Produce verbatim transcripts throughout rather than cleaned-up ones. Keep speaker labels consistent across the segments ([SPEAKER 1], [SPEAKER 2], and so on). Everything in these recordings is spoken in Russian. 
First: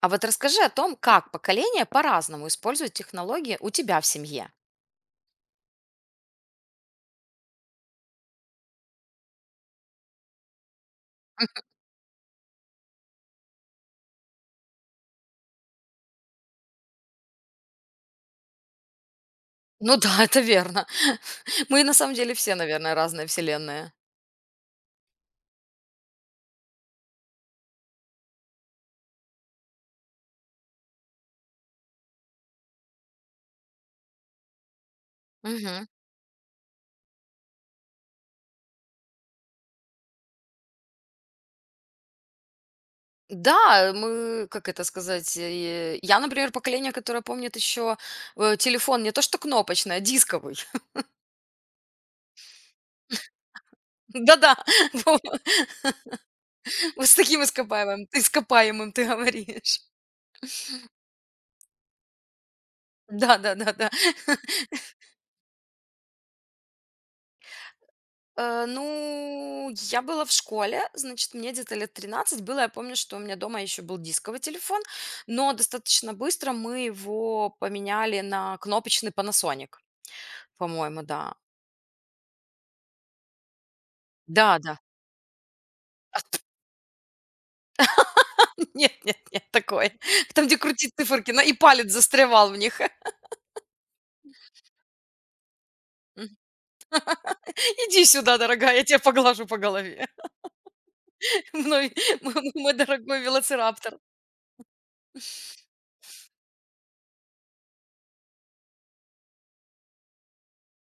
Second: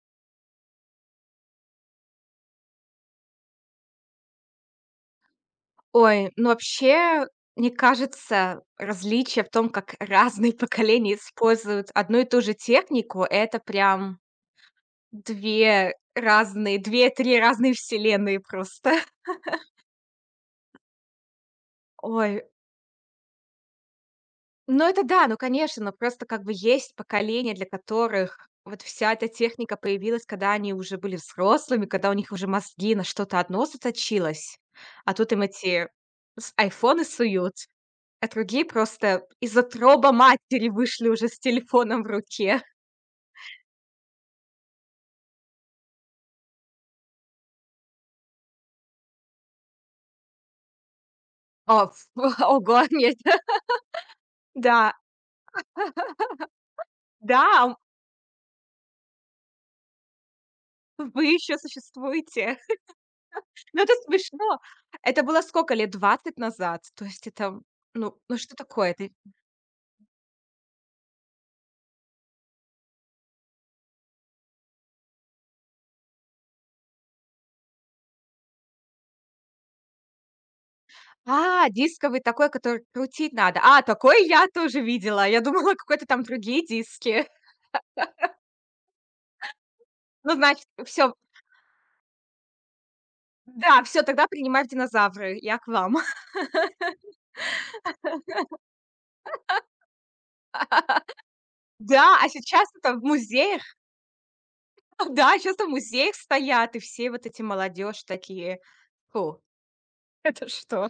[SPEAKER 1] А вот расскажи о том, как поколения по-разному используют технологии у тебя в семье.
[SPEAKER 2] Ой, ну вообще, мне кажется, различие в том, как разные поколения используют одну и ту же технику, это прям две разные, две-три разные вселенные просто.
[SPEAKER 1] Ну да, это верно. Мы на самом
[SPEAKER 2] Ой,
[SPEAKER 1] деле все, наверное, разные вселенные.
[SPEAKER 2] ну это да, ну конечно, но просто как бы есть поколения, для которых вот вся эта техника появилась, когда они уже были взрослыми, когда у них уже мозги на что-то одно заточилось, а тут им
[SPEAKER 1] Мгм.
[SPEAKER 2] эти с айфоны суют. А другие просто из-за троба матери вышли уже с телефоном в руке.
[SPEAKER 1] Да, мы, как это сказать, э, я, например, поколение, которое помнит еще э, телефон не то что кнопочный, а дисковый.
[SPEAKER 2] О, ф ого, нет,
[SPEAKER 1] Да-да,
[SPEAKER 2] да,
[SPEAKER 1] вот с таким
[SPEAKER 2] да,
[SPEAKER 1] ископаемым, ископаемым ты говоришь.
[SPEAKER 2] вы еще существуете. Ну,
[SPEAKER 1] Да-да-да-да.
[SPEAKER 2] это смешно. Это было сколько лет? Двадцать назад. То есть это, ну ну что
[SPEAKER 1] Э,
[SPEAKER 2] такое? Ты
[SPEAKER 1] ну, я была в школе, значит, мне где-то лет тринадцать было. Я помню, что у меня дома еще был дисковый телефон, но достаточно быстро мы его поменяли на кнопочный Panasonic, по-моему, да.
[SPEAKER 2] А, дисковый такой, который крутить надо. А, такой я
[SPEAKER 1] Да-да.
[SPEAKER 2] тоже видела. Я думала, какой-то там другие диски.
[SPEAKER 1] Нет, нет, нет, такой.
[SPEAKER 2] Ну,
[SPEAKER 1] Там, где
[SPEAKER 2] значит,
[SPEAKER 1] крутить
[SPEAKER 2] все,
[SPEAKER 1] циферки, на и палец застревал в них.
[SPEAKER 2] да, все тогда принимаю в динозавры. Я к вам.
[SPEAKER 1] "Иди сюда, дорогая, я тебя поглажу по голове. Мной
[SPEAKER 2] Да, а
[SPEAKER 1] мой
[SPEAKER 2] сейчас
[SPEAKER 1] мой
[SPEAKER 2] это в
[SPEAKER 1] дорогой
[SPEAKER 2] музеях.
[SPEAKER 1] велоцираптор".
[SPEAKER 2] Ну да, сейчас в музеях стоят, и все вот эти молодежь такие: "Фу, это что?"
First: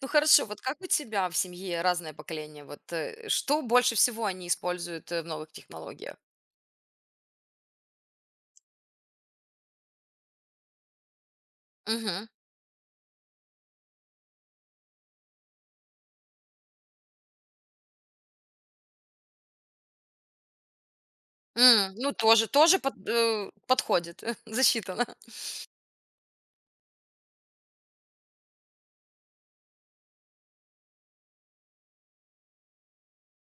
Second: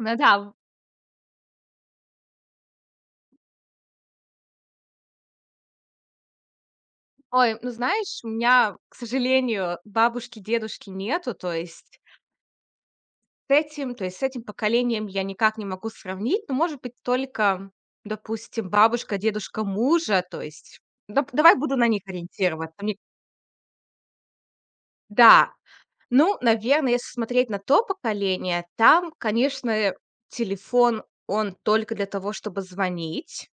[SPEAKER 1] Ну
[SPEAKER 2] да,
[SPEAKER 1] хорошо,
[SPEAKER 2] в
[SPEAKER 1] вот как у тебя в семье разное поколение? Вот, э, что больше всего они используют э, в новых технологиях?
[SPEAKER 2] ой, ну знаешь, у меня, к сожалению, бабушки, дедушки нету, то есть
[SPEAKER 1] Мгм.
[SPEAKER 2] с этим то есть с этим поколением я никак не могу сравнить. Ну, может быть, только, допустим, бабушка, дедушка мужа, то есть дап давай буду на
[SPEAKER 1] М,
[SPEAKER 2] них
[SPEAKER 1] Ну, тоже,
[SPEAKER 2] ориентироваться.
[SPEAKER 1] тоже под-
[SPEAKER 2] Мне
[SPEAKER 1] э, подходит, засчитано.
[SPEAKER 2] Да, ну, наверное, если смотреть на то поколение, там, конечно, телефон, он только для того, чтобы звонить.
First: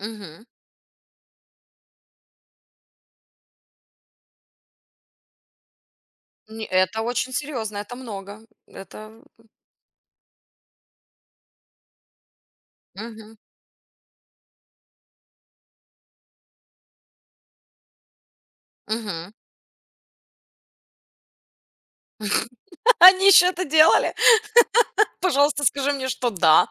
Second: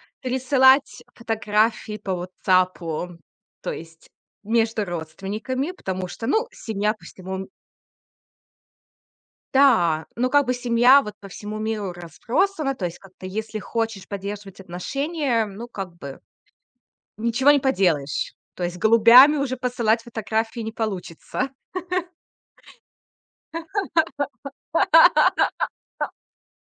[SPEAKER 1] Мгм.
[SPEAKER 2] Пересылать фотографии по ватсап, то есть между родственниками, потому что, ну,
[SPEAKER 1] Не,
[SPEAKER 2] семья
[SPEAKER 1] это
[SPEAKER 2] по
[SPEAKER 1] очень
[SPEAKER 2] всему м
[SPEAKER 1] серьезно, это много. Это...
[SPEAKER 2] да, ну, как бы семья вот по всему миру разбросана, то есть как-то
[SPEAKER 1] Мгм.
[SPEAKER 2] если хочешь поддерживать отношения, ну, как бы ничего не поделаешь. То есть
[SPEAKER 1] Мгм.
[SPEAKER 2] голубями уже посылать фотографии не получится.
[SPEAKER 1] Они еще это делали? Пожалуйста, скажи мне, что да.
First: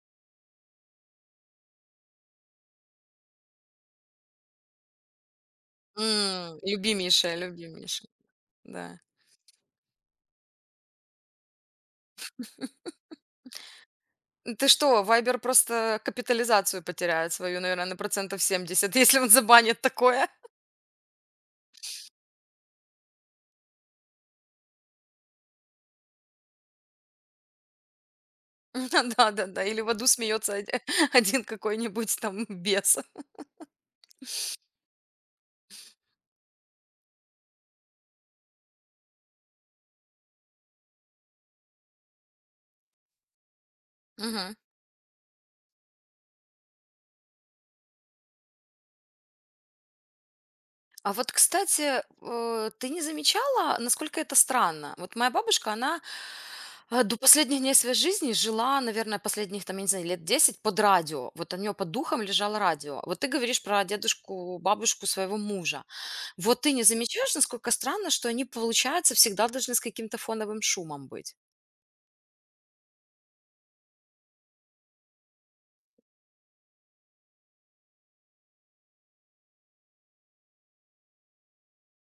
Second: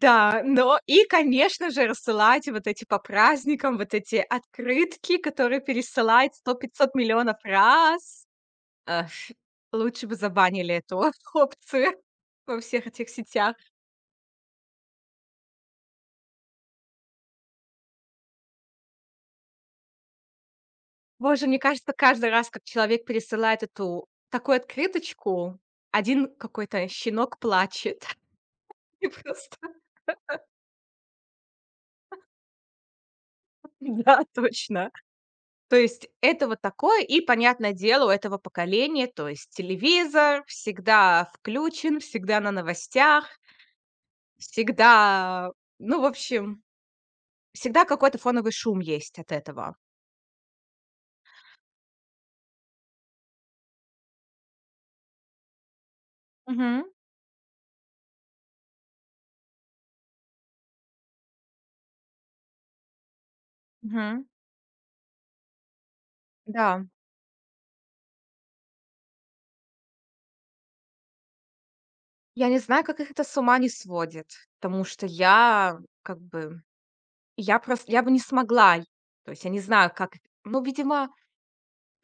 [SPEAKER 2] Да, но и, конечно же, рассылать вот эти по праздникам, вот эти открытки, которые пересылают сто
[SPEAKER 1] М,
[SPEAKER 2] пятьсот
[SPEAKER 1] Любимейшая,
[SPEAKER 2] миллионов
[SPEAKER 1] любимейшая,
[SPEAKER 2] раз.
[SPEAKER 1] да.
[SPEAKER 2] Эх, лучше бы забанили эту опцию во всех этих сетях.
[SPEAKER 1] Ну, ты что, Вайбер просто капитализацию потеряет свою, наверное, на процентов семьдесят, если он забанит такое?
[SPEAKER 2] Боже, мне кажется, каждый раз, как человек пересылает эту такую открыточку, один какой-то щенок плачет. И просто
[SPEAKER 1] Да-да-да, или в аду смеется оди один какой-нибудь там бес.
[SPEAKER 2] да, точно. То есть это вот такое, и, понятное дело, у этого поколения, то есть телевизор всегда включен, всегда на новостях,
[SPEAKER 1] Мгм.
[SPEAKER 2] всегда, ну, в общем, всегда какой-то фоновый шум есть от этого.
[SPEAKER 1] А вот, кстати, э, ты не замечала, насколько это странно? Вот моя бабушка, она,
[SPEAKER 2] Мгм,
[SPEAKER 1] э, до последних дней своей жизни жила, наверное, последних, там, я не знаю, лет десять под радио. Вот у нее под духом лежало радио. Вот ты говоришь про
[SPEAKER 2] мгм.
[SPEAKER 1] дедушку, бабушку своего мужа. Вот ты не
[SPEAKER 2] Да.
[SPEAKER 1] замечаешь, насколько странно, что они, получается, всегда должны с каким-то фоновым шумом быть?
[SPEAKER 2] Я не знаю, как их это с ума не сводит, потому что я, как бы, я просто, я бы не смогла. То есть я не знаю, как, ну, видимо,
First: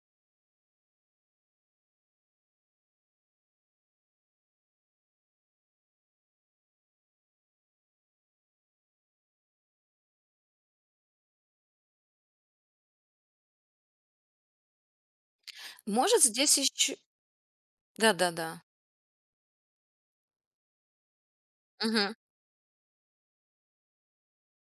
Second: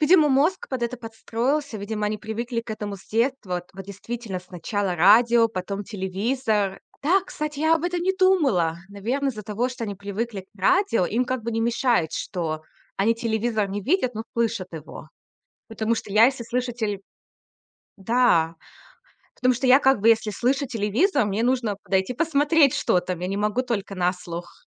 [SPEAKER 2] видимо, мозг под это подстроился, видимо, они привыкли к этому с детства. Вот, вот действительно, сначала радио, потом телевизор. Да, кстати, я об этом не думала. Наверное, из-за того, что они привыкли к радио, им как бы не мешает, что они телевизор не видят, но слышат его. Потому что
[SPEAKER 1] Может,
[SPEAKER 2] я, если
[SPEAKER 1] здесь
[SPEAKER 2] слышу
[SPEAKER 1] ещё,
[SPEAKER 2] теле...
[SPEAKER 1] да-да-да.
[SPEAKER 2] Да, потому что я как бы, если слышу телевизор, мне нужно подойти посмотреть, что там. Я не могу только на слух.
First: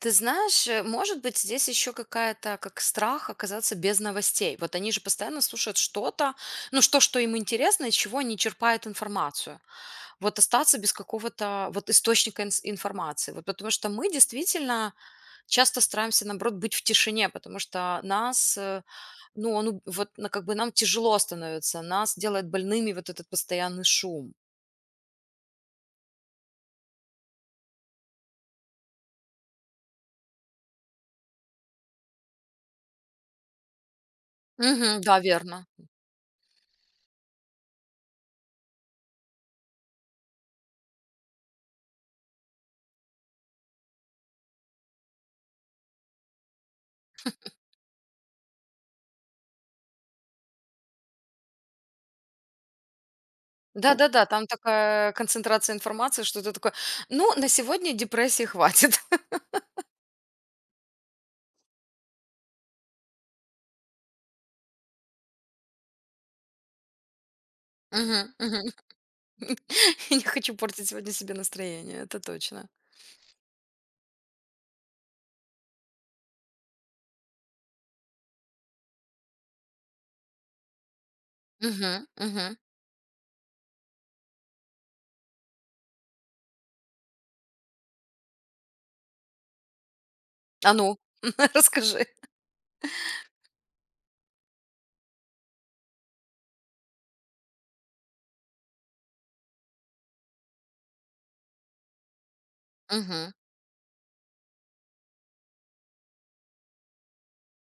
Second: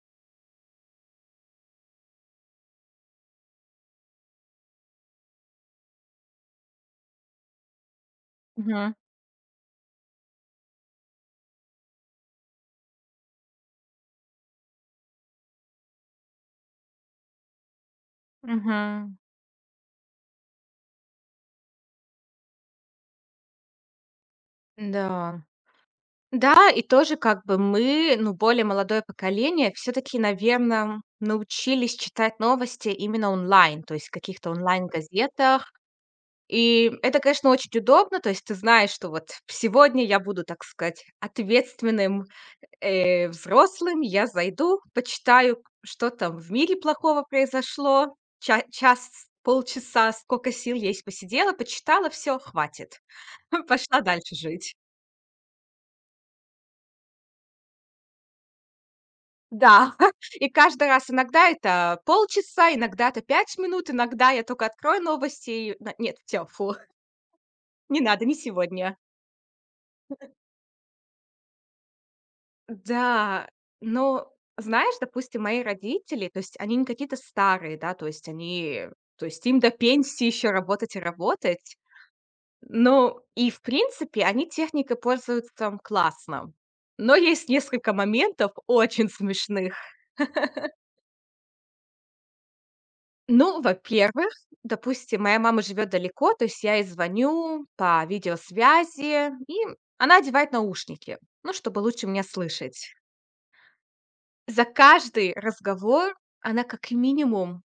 [SPEAKER 1] Ты знаешь, э, может быть, здесь еще какая-то, как страх оказаться без новостей. Вот они же постоянно слушают что-то, ну, что, что им интересно, из чего они черпают
[SPEAKER 2] Мгм.
[SPEAKER 1] информацию. Вот остаться без какого-то вот источника инс- информации. Вот, потому что мы действительно часто стараемся, наоборот, быть в тишине, потому что нас, э,
[SPEAKER 2] Мгм.
[SPEAKER 1] ну, он, уб- вот, ну, как бы нам тяжело становится, нас делает больными вот этот постоянный шум.
[SPEAKER 2] Да. Да, и тоже как бы мы, ну, более молодое поколение, все таки наверно, научились читать новости именно онлайн, то есть в каких-то
[SPEAKER 1] Мгм, да, верно.
[SPEAKER 2] онлайн-газетах. И это, конечно, очень удобно. То есть ты знаешь, что вот сегодня я буду, так сказать, ответственным э, взрослым, я зайду, почитаю, что там в мире плохого произошло. Ча- час, полчаса, сколько сил есть, посидела, почитала, все, хватит.
[SPEAKER 1] Вот.
[SPEAKER 2] Пошла
[SPEAKER 1] Да-да-да,
[SPEAKER 2] дальше
[SPEAKER 1] там
[SPEAKER 2] жить.
[SPEAKER 1] такая концентрация информации, что ты такой: "Ну, на сегодня депрессии хватит".
[SPEAKER 2] Да, и каждый раз иногда это полчаса, иногда это пять минут, иногда я только открою новости и... на- нет, все, фу, не надо,
[SPEAKER 1] Мгм,
[SPEAKER 2] не
[SPEAKER 1] мгм.
[SPEAKER 2] сегодня.
[SPEAKER 1] Я не хочу портить сегодня себе настроение, это точно.
[SPEAKER 2] Да, но знаешь, допустим, мои родители, то есть они не какие-то старые, да, то есть они, то есть им до пенсии еще работать и работать.
[SPEAKER 1] Мгм, мгм.
[SPEAKER 2] Ну, и в принципе, они техникой пользуются классно. Но есть несколько моментов очень смешных.
[SPEAKER 1] А ну, расскажи.
[SPEAKER 2] Ну, во-первых, допустим, моя мама живет далеко, то есть я ей звоню по видеосвязи, и она одевает наушники, ну, чтобы лучше меня слышать.
[SPEAKER 1] Мгм.
[SPEAKER 2] За каждый разговор она как минимум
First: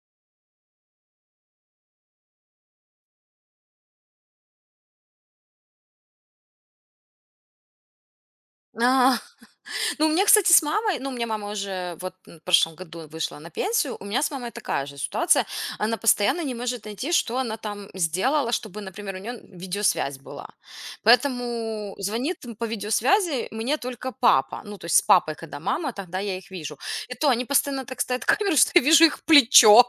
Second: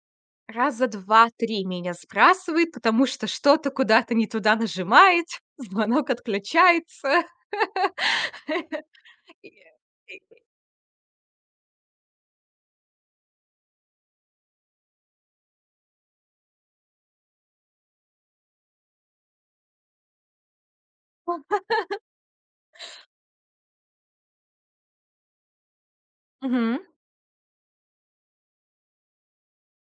[SPEAKER 2] раза два-три меня сбрасывает, потому что что-то куда-то не туда нажимает, звонок отключается. И-
[SPEAKER 1] Ну, у меня,
[SPEAKER 2] и-
[SPEAKER 1] кстати, с мамой, ну, у меня мама уже вот, м, в прошлом году вышла на пенсию, у меня с мамой такая же ситуация. Она постоянно не может найти, что она там сделала, чтобы, например, у нее видеосвязь была. Поэтому звонит, м, по видеосвязи мне только папа. Ну, то есть с папой, когда мама, тогда я их вижу.
[SPEAKER 2] Мгм.
[SPEAKER 1] И то они постоянно так ставят камеру, что я вижу их плечо.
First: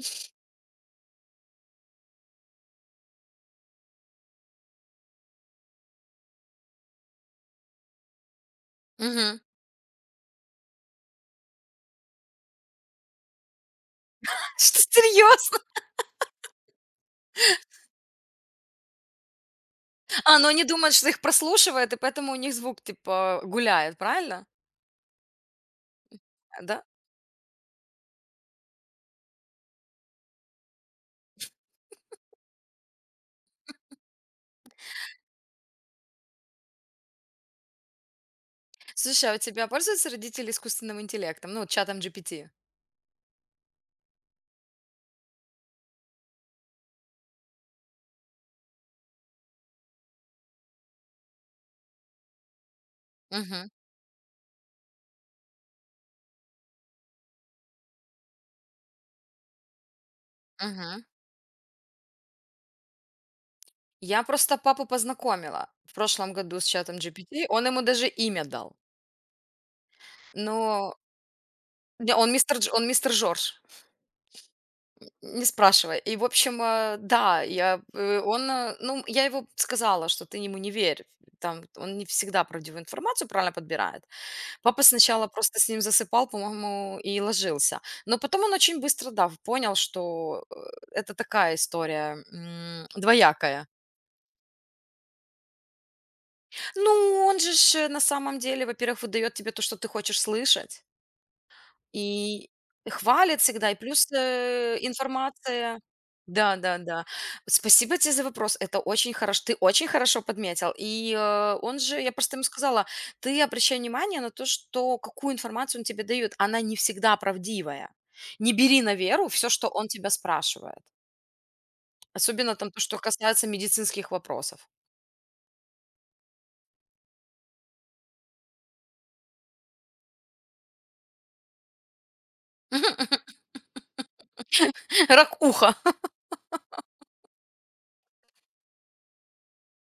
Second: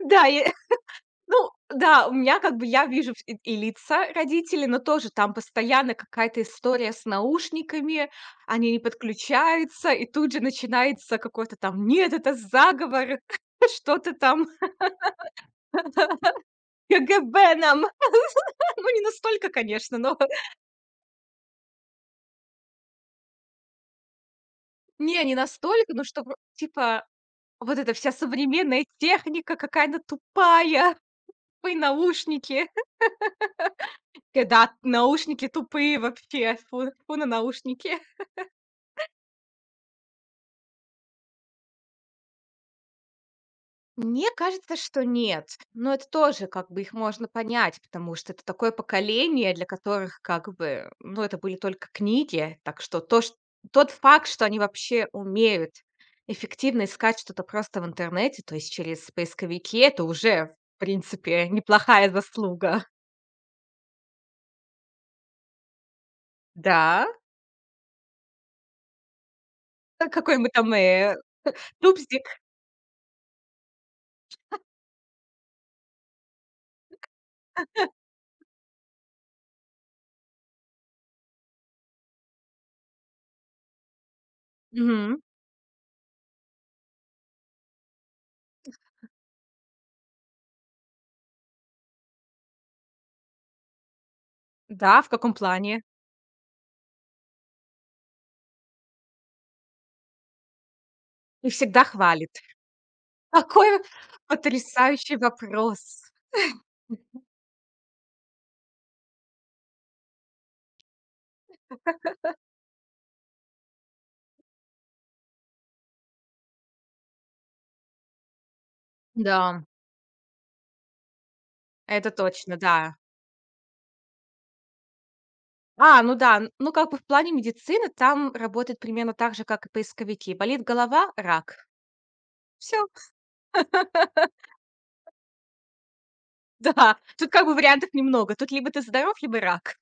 [SPEAKER 2] Да, я ну да, у меня как бы я вижу и и лица родителей, но тоже там постоянно какая-то история с наушниками, они не
[SPEAKER 1] Мгм.
[SPEAKER 2] подключаются, и тут же начинается какой-то там: "Нет, это заговор, что-то там
[SPEAKER 1] Что, серьезно?
[SPEAKER 2] к г б нам". Ну, не настолько, конечно, но
[SPEAKER 1] А, но они думают, что их прослушивают, и поэтому у них звук, типа, гуляет, правильно?
[SPEAKER 2] не, не настолько, но что про
[SPEAKER 1] Да?
[SPEAKER 2] типа вот эта вся современная техника какая-то тупая, тупые наушники. Э, да, наушники тупые вообще, фу фу на наушники.
[SPEAKER 1] Слушай, а у тебя пользуются родители искусственным интеллектом? Ну, вот чатом G P T?
[SPEAKER 2] Мне кажется, что нет. Но это тоже как бы их можно понять, потому что это такое поколение, для которых как бы, ну, это были только книги. Так что то, ш-
[SPEAKER 1] Мгм,
[SPEAKER 2] тот факт, что они вообще умеют эффективно искать что-то просто в интернете, то есть через поисковики, это уже, в
[SPEAKER 1] мгм.
[SPEAKER 2] принципе, неплохая заслуга.
[SPEAKER 1] Я просто папу познакомила в прошлом году с чатом
[SPEAKER 2] Да,
[SPEAKER 1] G P T. Он ему даже имя дал.
[SPEAKER 2] а какой мы там
[SPEAKER 1] Но
[SPEAKER 2] э,
[SPEAKER 1] не,
[SPEAKER 2] тупзик.
[SPEAKER 1] он мистер Дж он мистер Жорж, не спрашивай. И, в общем, э, да, я, э, он, э, ну, я его сказала, что ты ему не верь. Там он не всегда правдивую информацию правильно подбирает. Папа
[SPEAKER 2] Мгм.
[SPEAKER 1] сначала просто с ним засыпал, по-моему, и ложился. Но потом он очень быстро, да, понял, что э, это такая история, м, двоякая.
[SPEAKER 2] Да, в каком плане?
[SPEAKER 1] Ну, он же ж, э, на самом деле, во-первых, выдает тебе то, что ты хочешь слышать.
[SPEAKER 2] И всегда хвалит.
[SPEAKER 1] И хвалят всегда, и
[SPEAKER 2] Какой
[SPEAKER 1] плюс, э,
[SPEAKER 2] потрясающий
[SPEAKER 1] информация.
[SPEAKER 2] вопрос.
[SPEAKER 1] Да, да, да. Спасибо тебе за вопрос. Это очень хорошо. Ты очень хорошо подметил. И, э, он же я просто ему сказала: "Ты обращай внимание на то, что какую информацию он тебе дает. Она не всегда правдивая. Не бери на веру всё,
[SPEAKER 2] Да.
[SPEAKER 1] что он тебя спрашивает".
[SPEAKER 2] Это
[SPEAKER 1] Особенно
[SPEAKER 2] точно,
[SPEAKER 1] там то,
[SPEAKER 2] да.
[SPEAKER 1] что касается медицинских вопросов.
[SPEAKER 2] А, ну да, н ну, как бы в плане медицины там работает примерно так же, как и поисковики. Болит голова - рак. Все.
[SPEAKER 1] Рак уха.
[SPEAKER 2] Да, тут как бы вариантов немного. Тут либо ты здоров, либо рак.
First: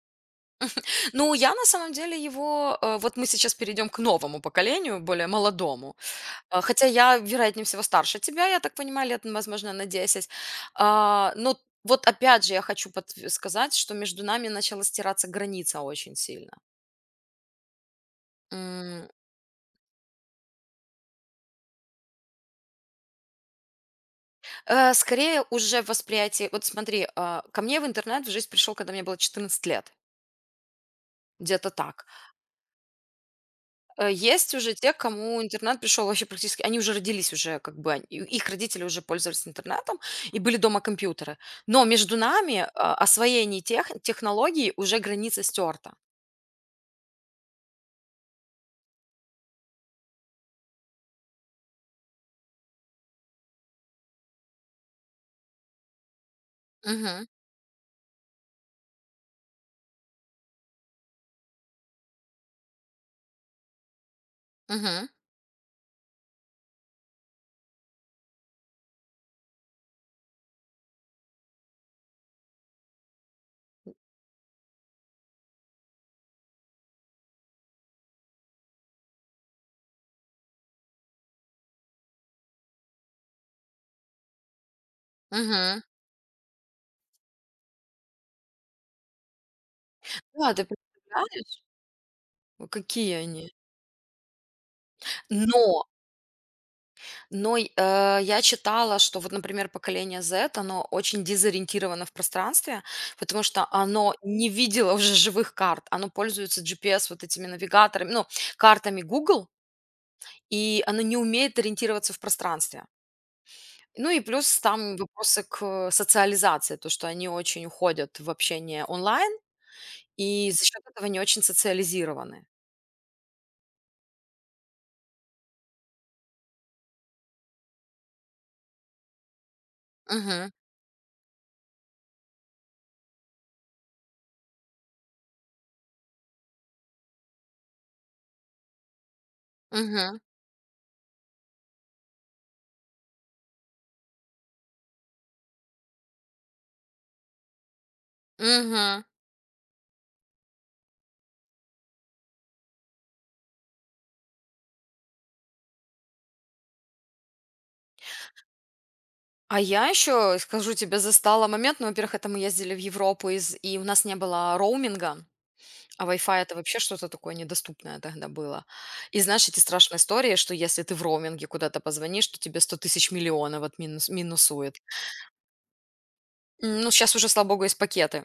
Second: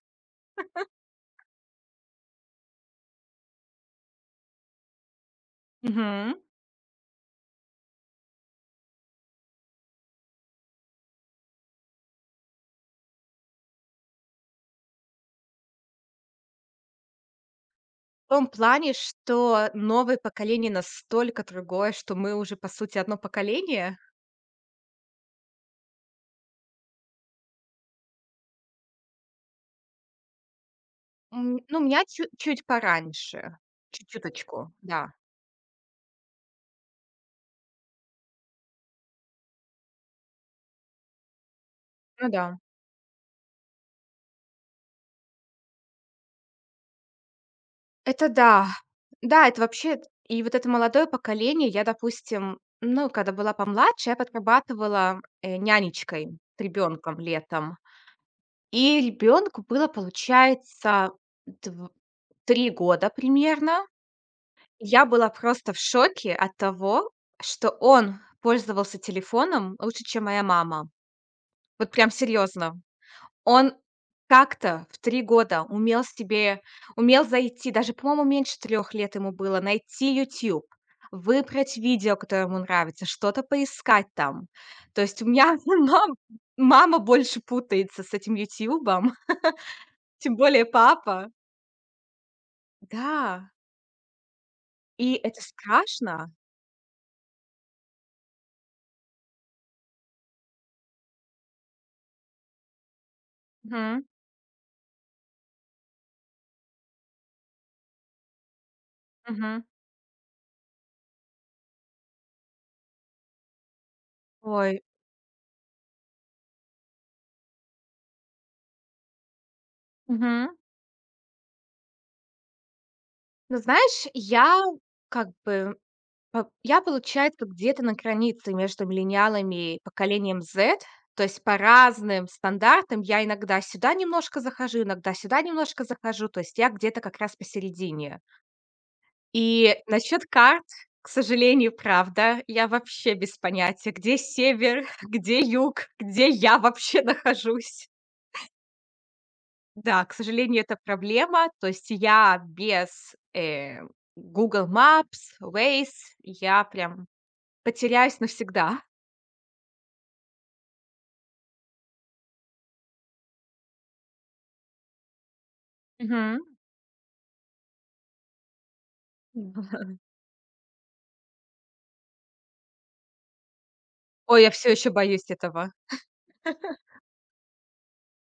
[SPEAKER 1] Ну, я на самом деле его, э, вот мы сейчас перейдем к новому поколению, более молодому.
[SPEAKER 2] Мгм.
[SPEAKER 1] А, хотя я, вероятнее всего, старше тебя, я так понимаю, лет, ну, возможно, на десять. А, но вот опять же я хочу подтв сказать, что между нами начала стираться граница очень сильно.
[SPEAKER 2] В том плане,
[SPEAKER 1] М,
[SPEAKER 2] что новое поколение настолько другое, что мы уже, по сути, одно поколение.
[SPEAKER 1] э, Скорее уже восприятие, вот смотри, а, ко мне в интернет в жизнь пришел, когда мне было четырнадцать лет,
[SPEAKER 2] М,
[SPEAKER 1] где-то
[SPEAKER 2] ну, меня
[SPEAKER 1] так.
[SPEAKER 2] чу чуть пораньше, чуть
[SPEAKER 1] Э, есть
[SPEAKER 2] чуточку,
[SPEAKER 1] уже те,
[SPEAKER 2] да.
[SPEAKER 1] кому интернет пришел вообще практически, они уже родились, уже как бы они и их родители уже пользовались интернетом, и были дома компьютеры. Но между
[SPEAKER 2] Ну да.
[SPEAKER 1] нами, а, освоение тех технологий уже граница стерта.
[SPEAKER 2] Это да. Да, это вообще и вот это молодое поколение. Я, допустим, ну, когда была помладше, я подрабатывала, э, нянечкой с ребенком
[SPEAKER 1] Мгм,
[SPEAKER 2] летом. И ребенку было, получается, дв три года примерно.
[SPEAKER 1] мгм,
[SPEAKER 2] Я была просто в шоке от того, что он пользовался телефоном лучше, чем моя мама. Вот прям серьезно. Он как-то в три года умел себе умел зайти, даже, по-моему, меньше трех лет ему было, найти ютуб, выбрать видео, которое ему нравится, что-то поискать там. То есть у меня
[SPEAKER 1] мгм.
[SPEAKER 2] мам мама больше путается с этим "Ютубом", тем
[SPEAKER 1] Да, ты
[SPEAKER 2] более папа.
[SPEAKER 1] представляешь, о, какие они?
[SPEAKER 2] Да, и это
[SPEAKER 1] Но
[SPEAKER 2] страшно.
[SPEAKER 1] но й э, я читала, что вот, например, поколение Z, оно очень дезориентировано в пространстве, потому что
[SPEAKER 2] Мгм,
[SPEAKER 1] оно не видело уже живых карт. Оно пользуется G P S вот этими навигаторами, ну, картами Google,
[SPEAKER 2] мгм.
[SPEAKER 1] и оно не умеет ориентироваться в пространстве. Ну и плюс
[SPEAKER 2] Ой.
[SPEAKER 1] там вопросы к социализации, то, что они очень уходят в общение онлайн и
[SPEAKER 2] Мгм.
[SPEAKER 1] за счет этого не очень социализированы.
[SPEAKER 2] Ну, знаешь, я как бы По я, получается, где-то на границе между миллениалами и поколением
[SPEAKER 1] Мгм,
[SPEAKER 2] зет. То есть по разным стандартам я иногда сюда немножко захожу, иногда сюда немножко захожу. То есть я где-то как раз посередине. И
[SPEAKER 1] мгм.
[SPEAKER 2] насчет карт, к сожалению, правда, я вообще без понятия, где север, где юг, где я вообще нахожусь.
[SPEAKER 1] Мгм.
[SPEAKER 2] Да, к сожалению, это проблема. То есть я без, э, гугл мэпс, вейз, я прям потеряюсь навсегда.
[SPEAKER 1] А я еще, скажу тебе, застала момент, ну, во-первых, это мы ездили в Европу, из, и у нас не было роуминга, а Wi-Fi
[SPEAKER 2] Мгм.
[SPEAKER 1] это вообще что-то такое недоступное тогда было. И знаешь, эти страшные истории, что если ты в роуминге куда-то позвонишь, то тебе сто тысяч миллионов от минус,
[SPEAKER 2] Ой, я все
[SPEAKER 1] минусует.
[SPEAKER 2] еще боюсь этого.
[SPEAKER 1] М, Ну, сейчас уже, слава богу, есть пакеты,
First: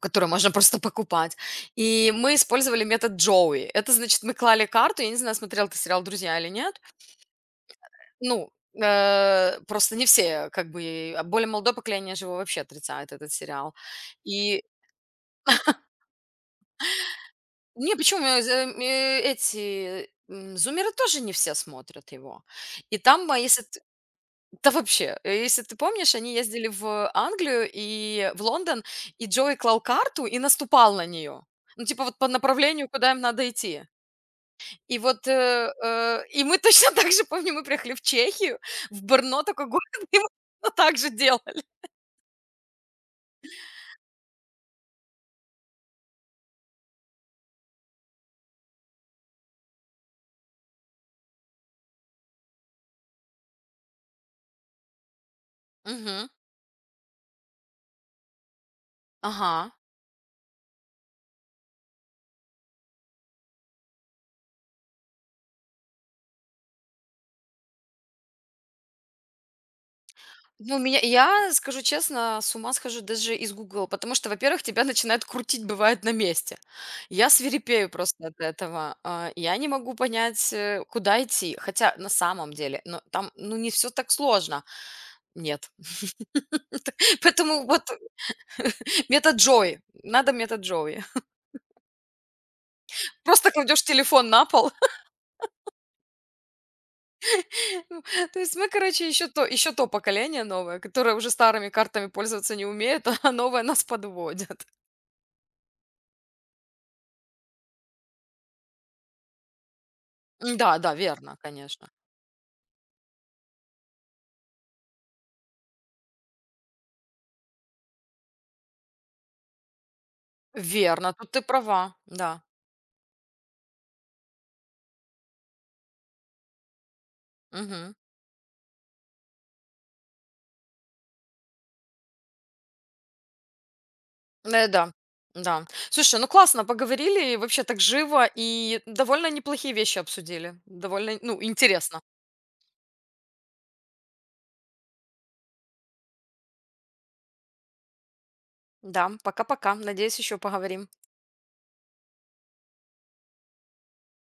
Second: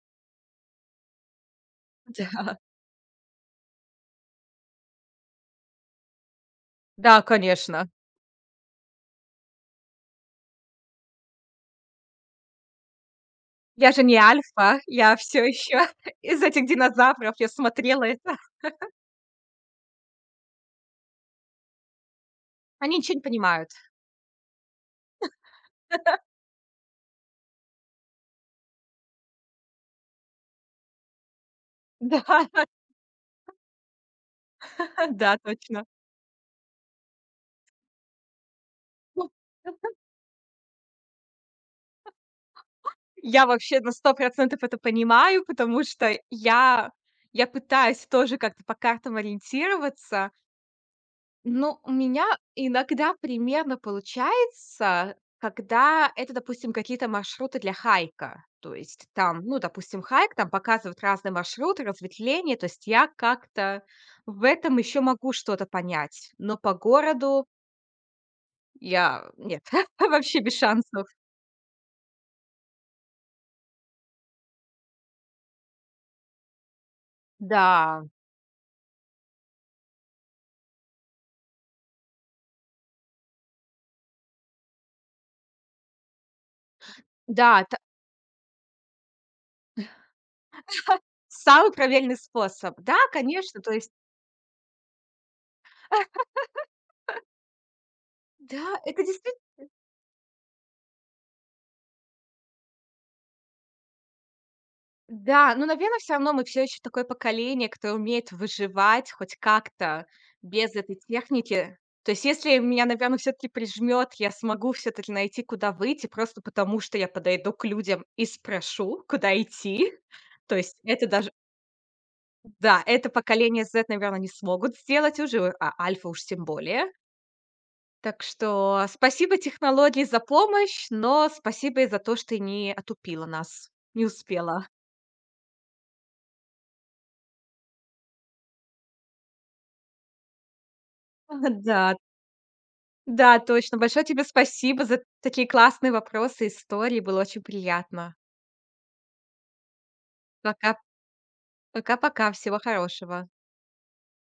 [SPEAKER 1] которые можно просто покупать. И мы
[SPEAKER 2] Да,
[SPEAKER 1] использовали метод Джоуи. Это значит, мы клали карту, я не знаю, смотрел ты сериал «Друзья» или нет.
[SPEAKER 2] да, конечно.
[SPEAKER 1] Ну, э, просто не все, э, как бы, а более молодое поколение же его вообще отрицает, этот сериал.
[SPEAKER 2] Я же не
[SPEAKER 1] И
[SPEAKER 2] альфа, я все еще из этих динозавров, я
[SPEAKER 1] не,
[SPEAKER 2] смотрела
[SPEAKER 1] почему,
[SPEAKER 2] это.
[SPEAKER 1] э, за э, э, эти, м, зумеры тоже не все смотрят его. И
[SPEAKER 2] Они ничего не
[SPEAKER 1] там, а, если
[SPEAKER 2] понимают.
[SPEAKER 1] т да вообще, э, если ты помнишь, они ездили в Англию и в Лондон, и Джои клал карту и наступал на нее. Ну, типа, вот
[SPEAKER 2] Да,
[SPEAKER 1] по направлению, куда им надо идти. И вот,
[SPEAKER 2] да,
[SPEAKER 1] э,
[SPEAKER 2] точно.
[SPEAKER 1] э, и мы точно так же, помню, мы приехали в Чехию, в Брно такой город, и мы точно так же делали.
[SPEAKER 2] Я вообще на сто процентов это понимаю, потому что я я пытаюсь тоже как-то по картам ориентироваться. Ну, у меня иногда примерно получается, когда
[SPEAKER 1] Мгм.
[SPEAKER 2] это, допустим, какие-то маршруты для хайка. То есть там, ну,
[SPEAKER 1] Ага.
[SPEAKER 2] допустим, хайк, там показывают разные маршруты, разветвления, то есть я как-то в этом еще могу что-то понять. Но по городу я... Нет, вообще без
[SPEAKER 1] Ну, меня
[SPEAKER 2] шансов.
[SPEAKER 1] я, скажу честно, с ума схожу даже из "Гугла", потому что, во-первых, тебя начинает крутить, бывает, на месте. Я свирепею
[SPEAKER 2] Да,
[SPEAKER 1] просто от этого. А, я не могу понять, э, куда идти. Хотя на самом деле, но там, ну, не все так сложно. Нет.
[SPEAKER 2] да,
[SPEAKER 1] Поэтому
[SPEAKER 2] та-
[SPEAKER 1] вот метод Джои. Надо метод Джои.
[SPEAKER 2] самый проверенный способ. Да,
[SPEAKER 1] Просто
[SPEAKER 2] конечно, то
[SPEAKER 1] кладешь
[SPEAKER 2] есть,
[SPEAKER 1] телефон на пол. То есть мы,
[SPEAKER 2] да, это
[SPEAKER 1] короче, еще
[SPEAKER 2] действительно
[SPEAKER 1] то еще то поколение новое, которое уже старыми картами пользоваться не умеет, а новое нас подводит.
[SPEAKER 2] да, ну, наверно, все равно мы все еще такое поколение, которое умеет выживать хоть как-то без
[SPEAKER 1] М-да, да, да,
[SPEAKER 2] этой
[SPEAKER 1] верно,
[SPEAKER 2] техники.
[SPEAKER 1] конечно.
[SPEAKER 2] То есть если меня, наверно, все таки прижмет, я смогу все таки найти, куда выйти, просто потому что я подойду к людям и спрошу, куда идти. То есть это
[SPEAKER 1] Верно, тут
[SPEAKER 2] даже
[SPEAKER 1] ты права, да.
[SPEAKER 2] да, это поколение зет, наверно, не смогут сделать уже, а альфа уж тем более.
[SPEAKER 1] Мгм.
[SPEAKER 2] Так что спасибо технологии за помощь, но спасибо и за то, что не отупила нас, не успела.
[SPEAKER 1] Э, да, да. Слушай, ну классно поговорили, и вообще так живо, и довольно неплохие вещи обсудили. Довольно, ну,
[SPEAKER 2] Да.
[SPEAKER 1] интересно.
[SPEAKER 2] Да, точно. Большое тебе спасибо за такие классные вопросы, истории. Было очень приятно.
[SPEAKER 1] Да, пока-пока. Надеюсь, еще
[SPEAKER 2] Пока
[SPEAKER 1] поговорим.
[SPEAKER 2] пока-пока. Всего хорошего.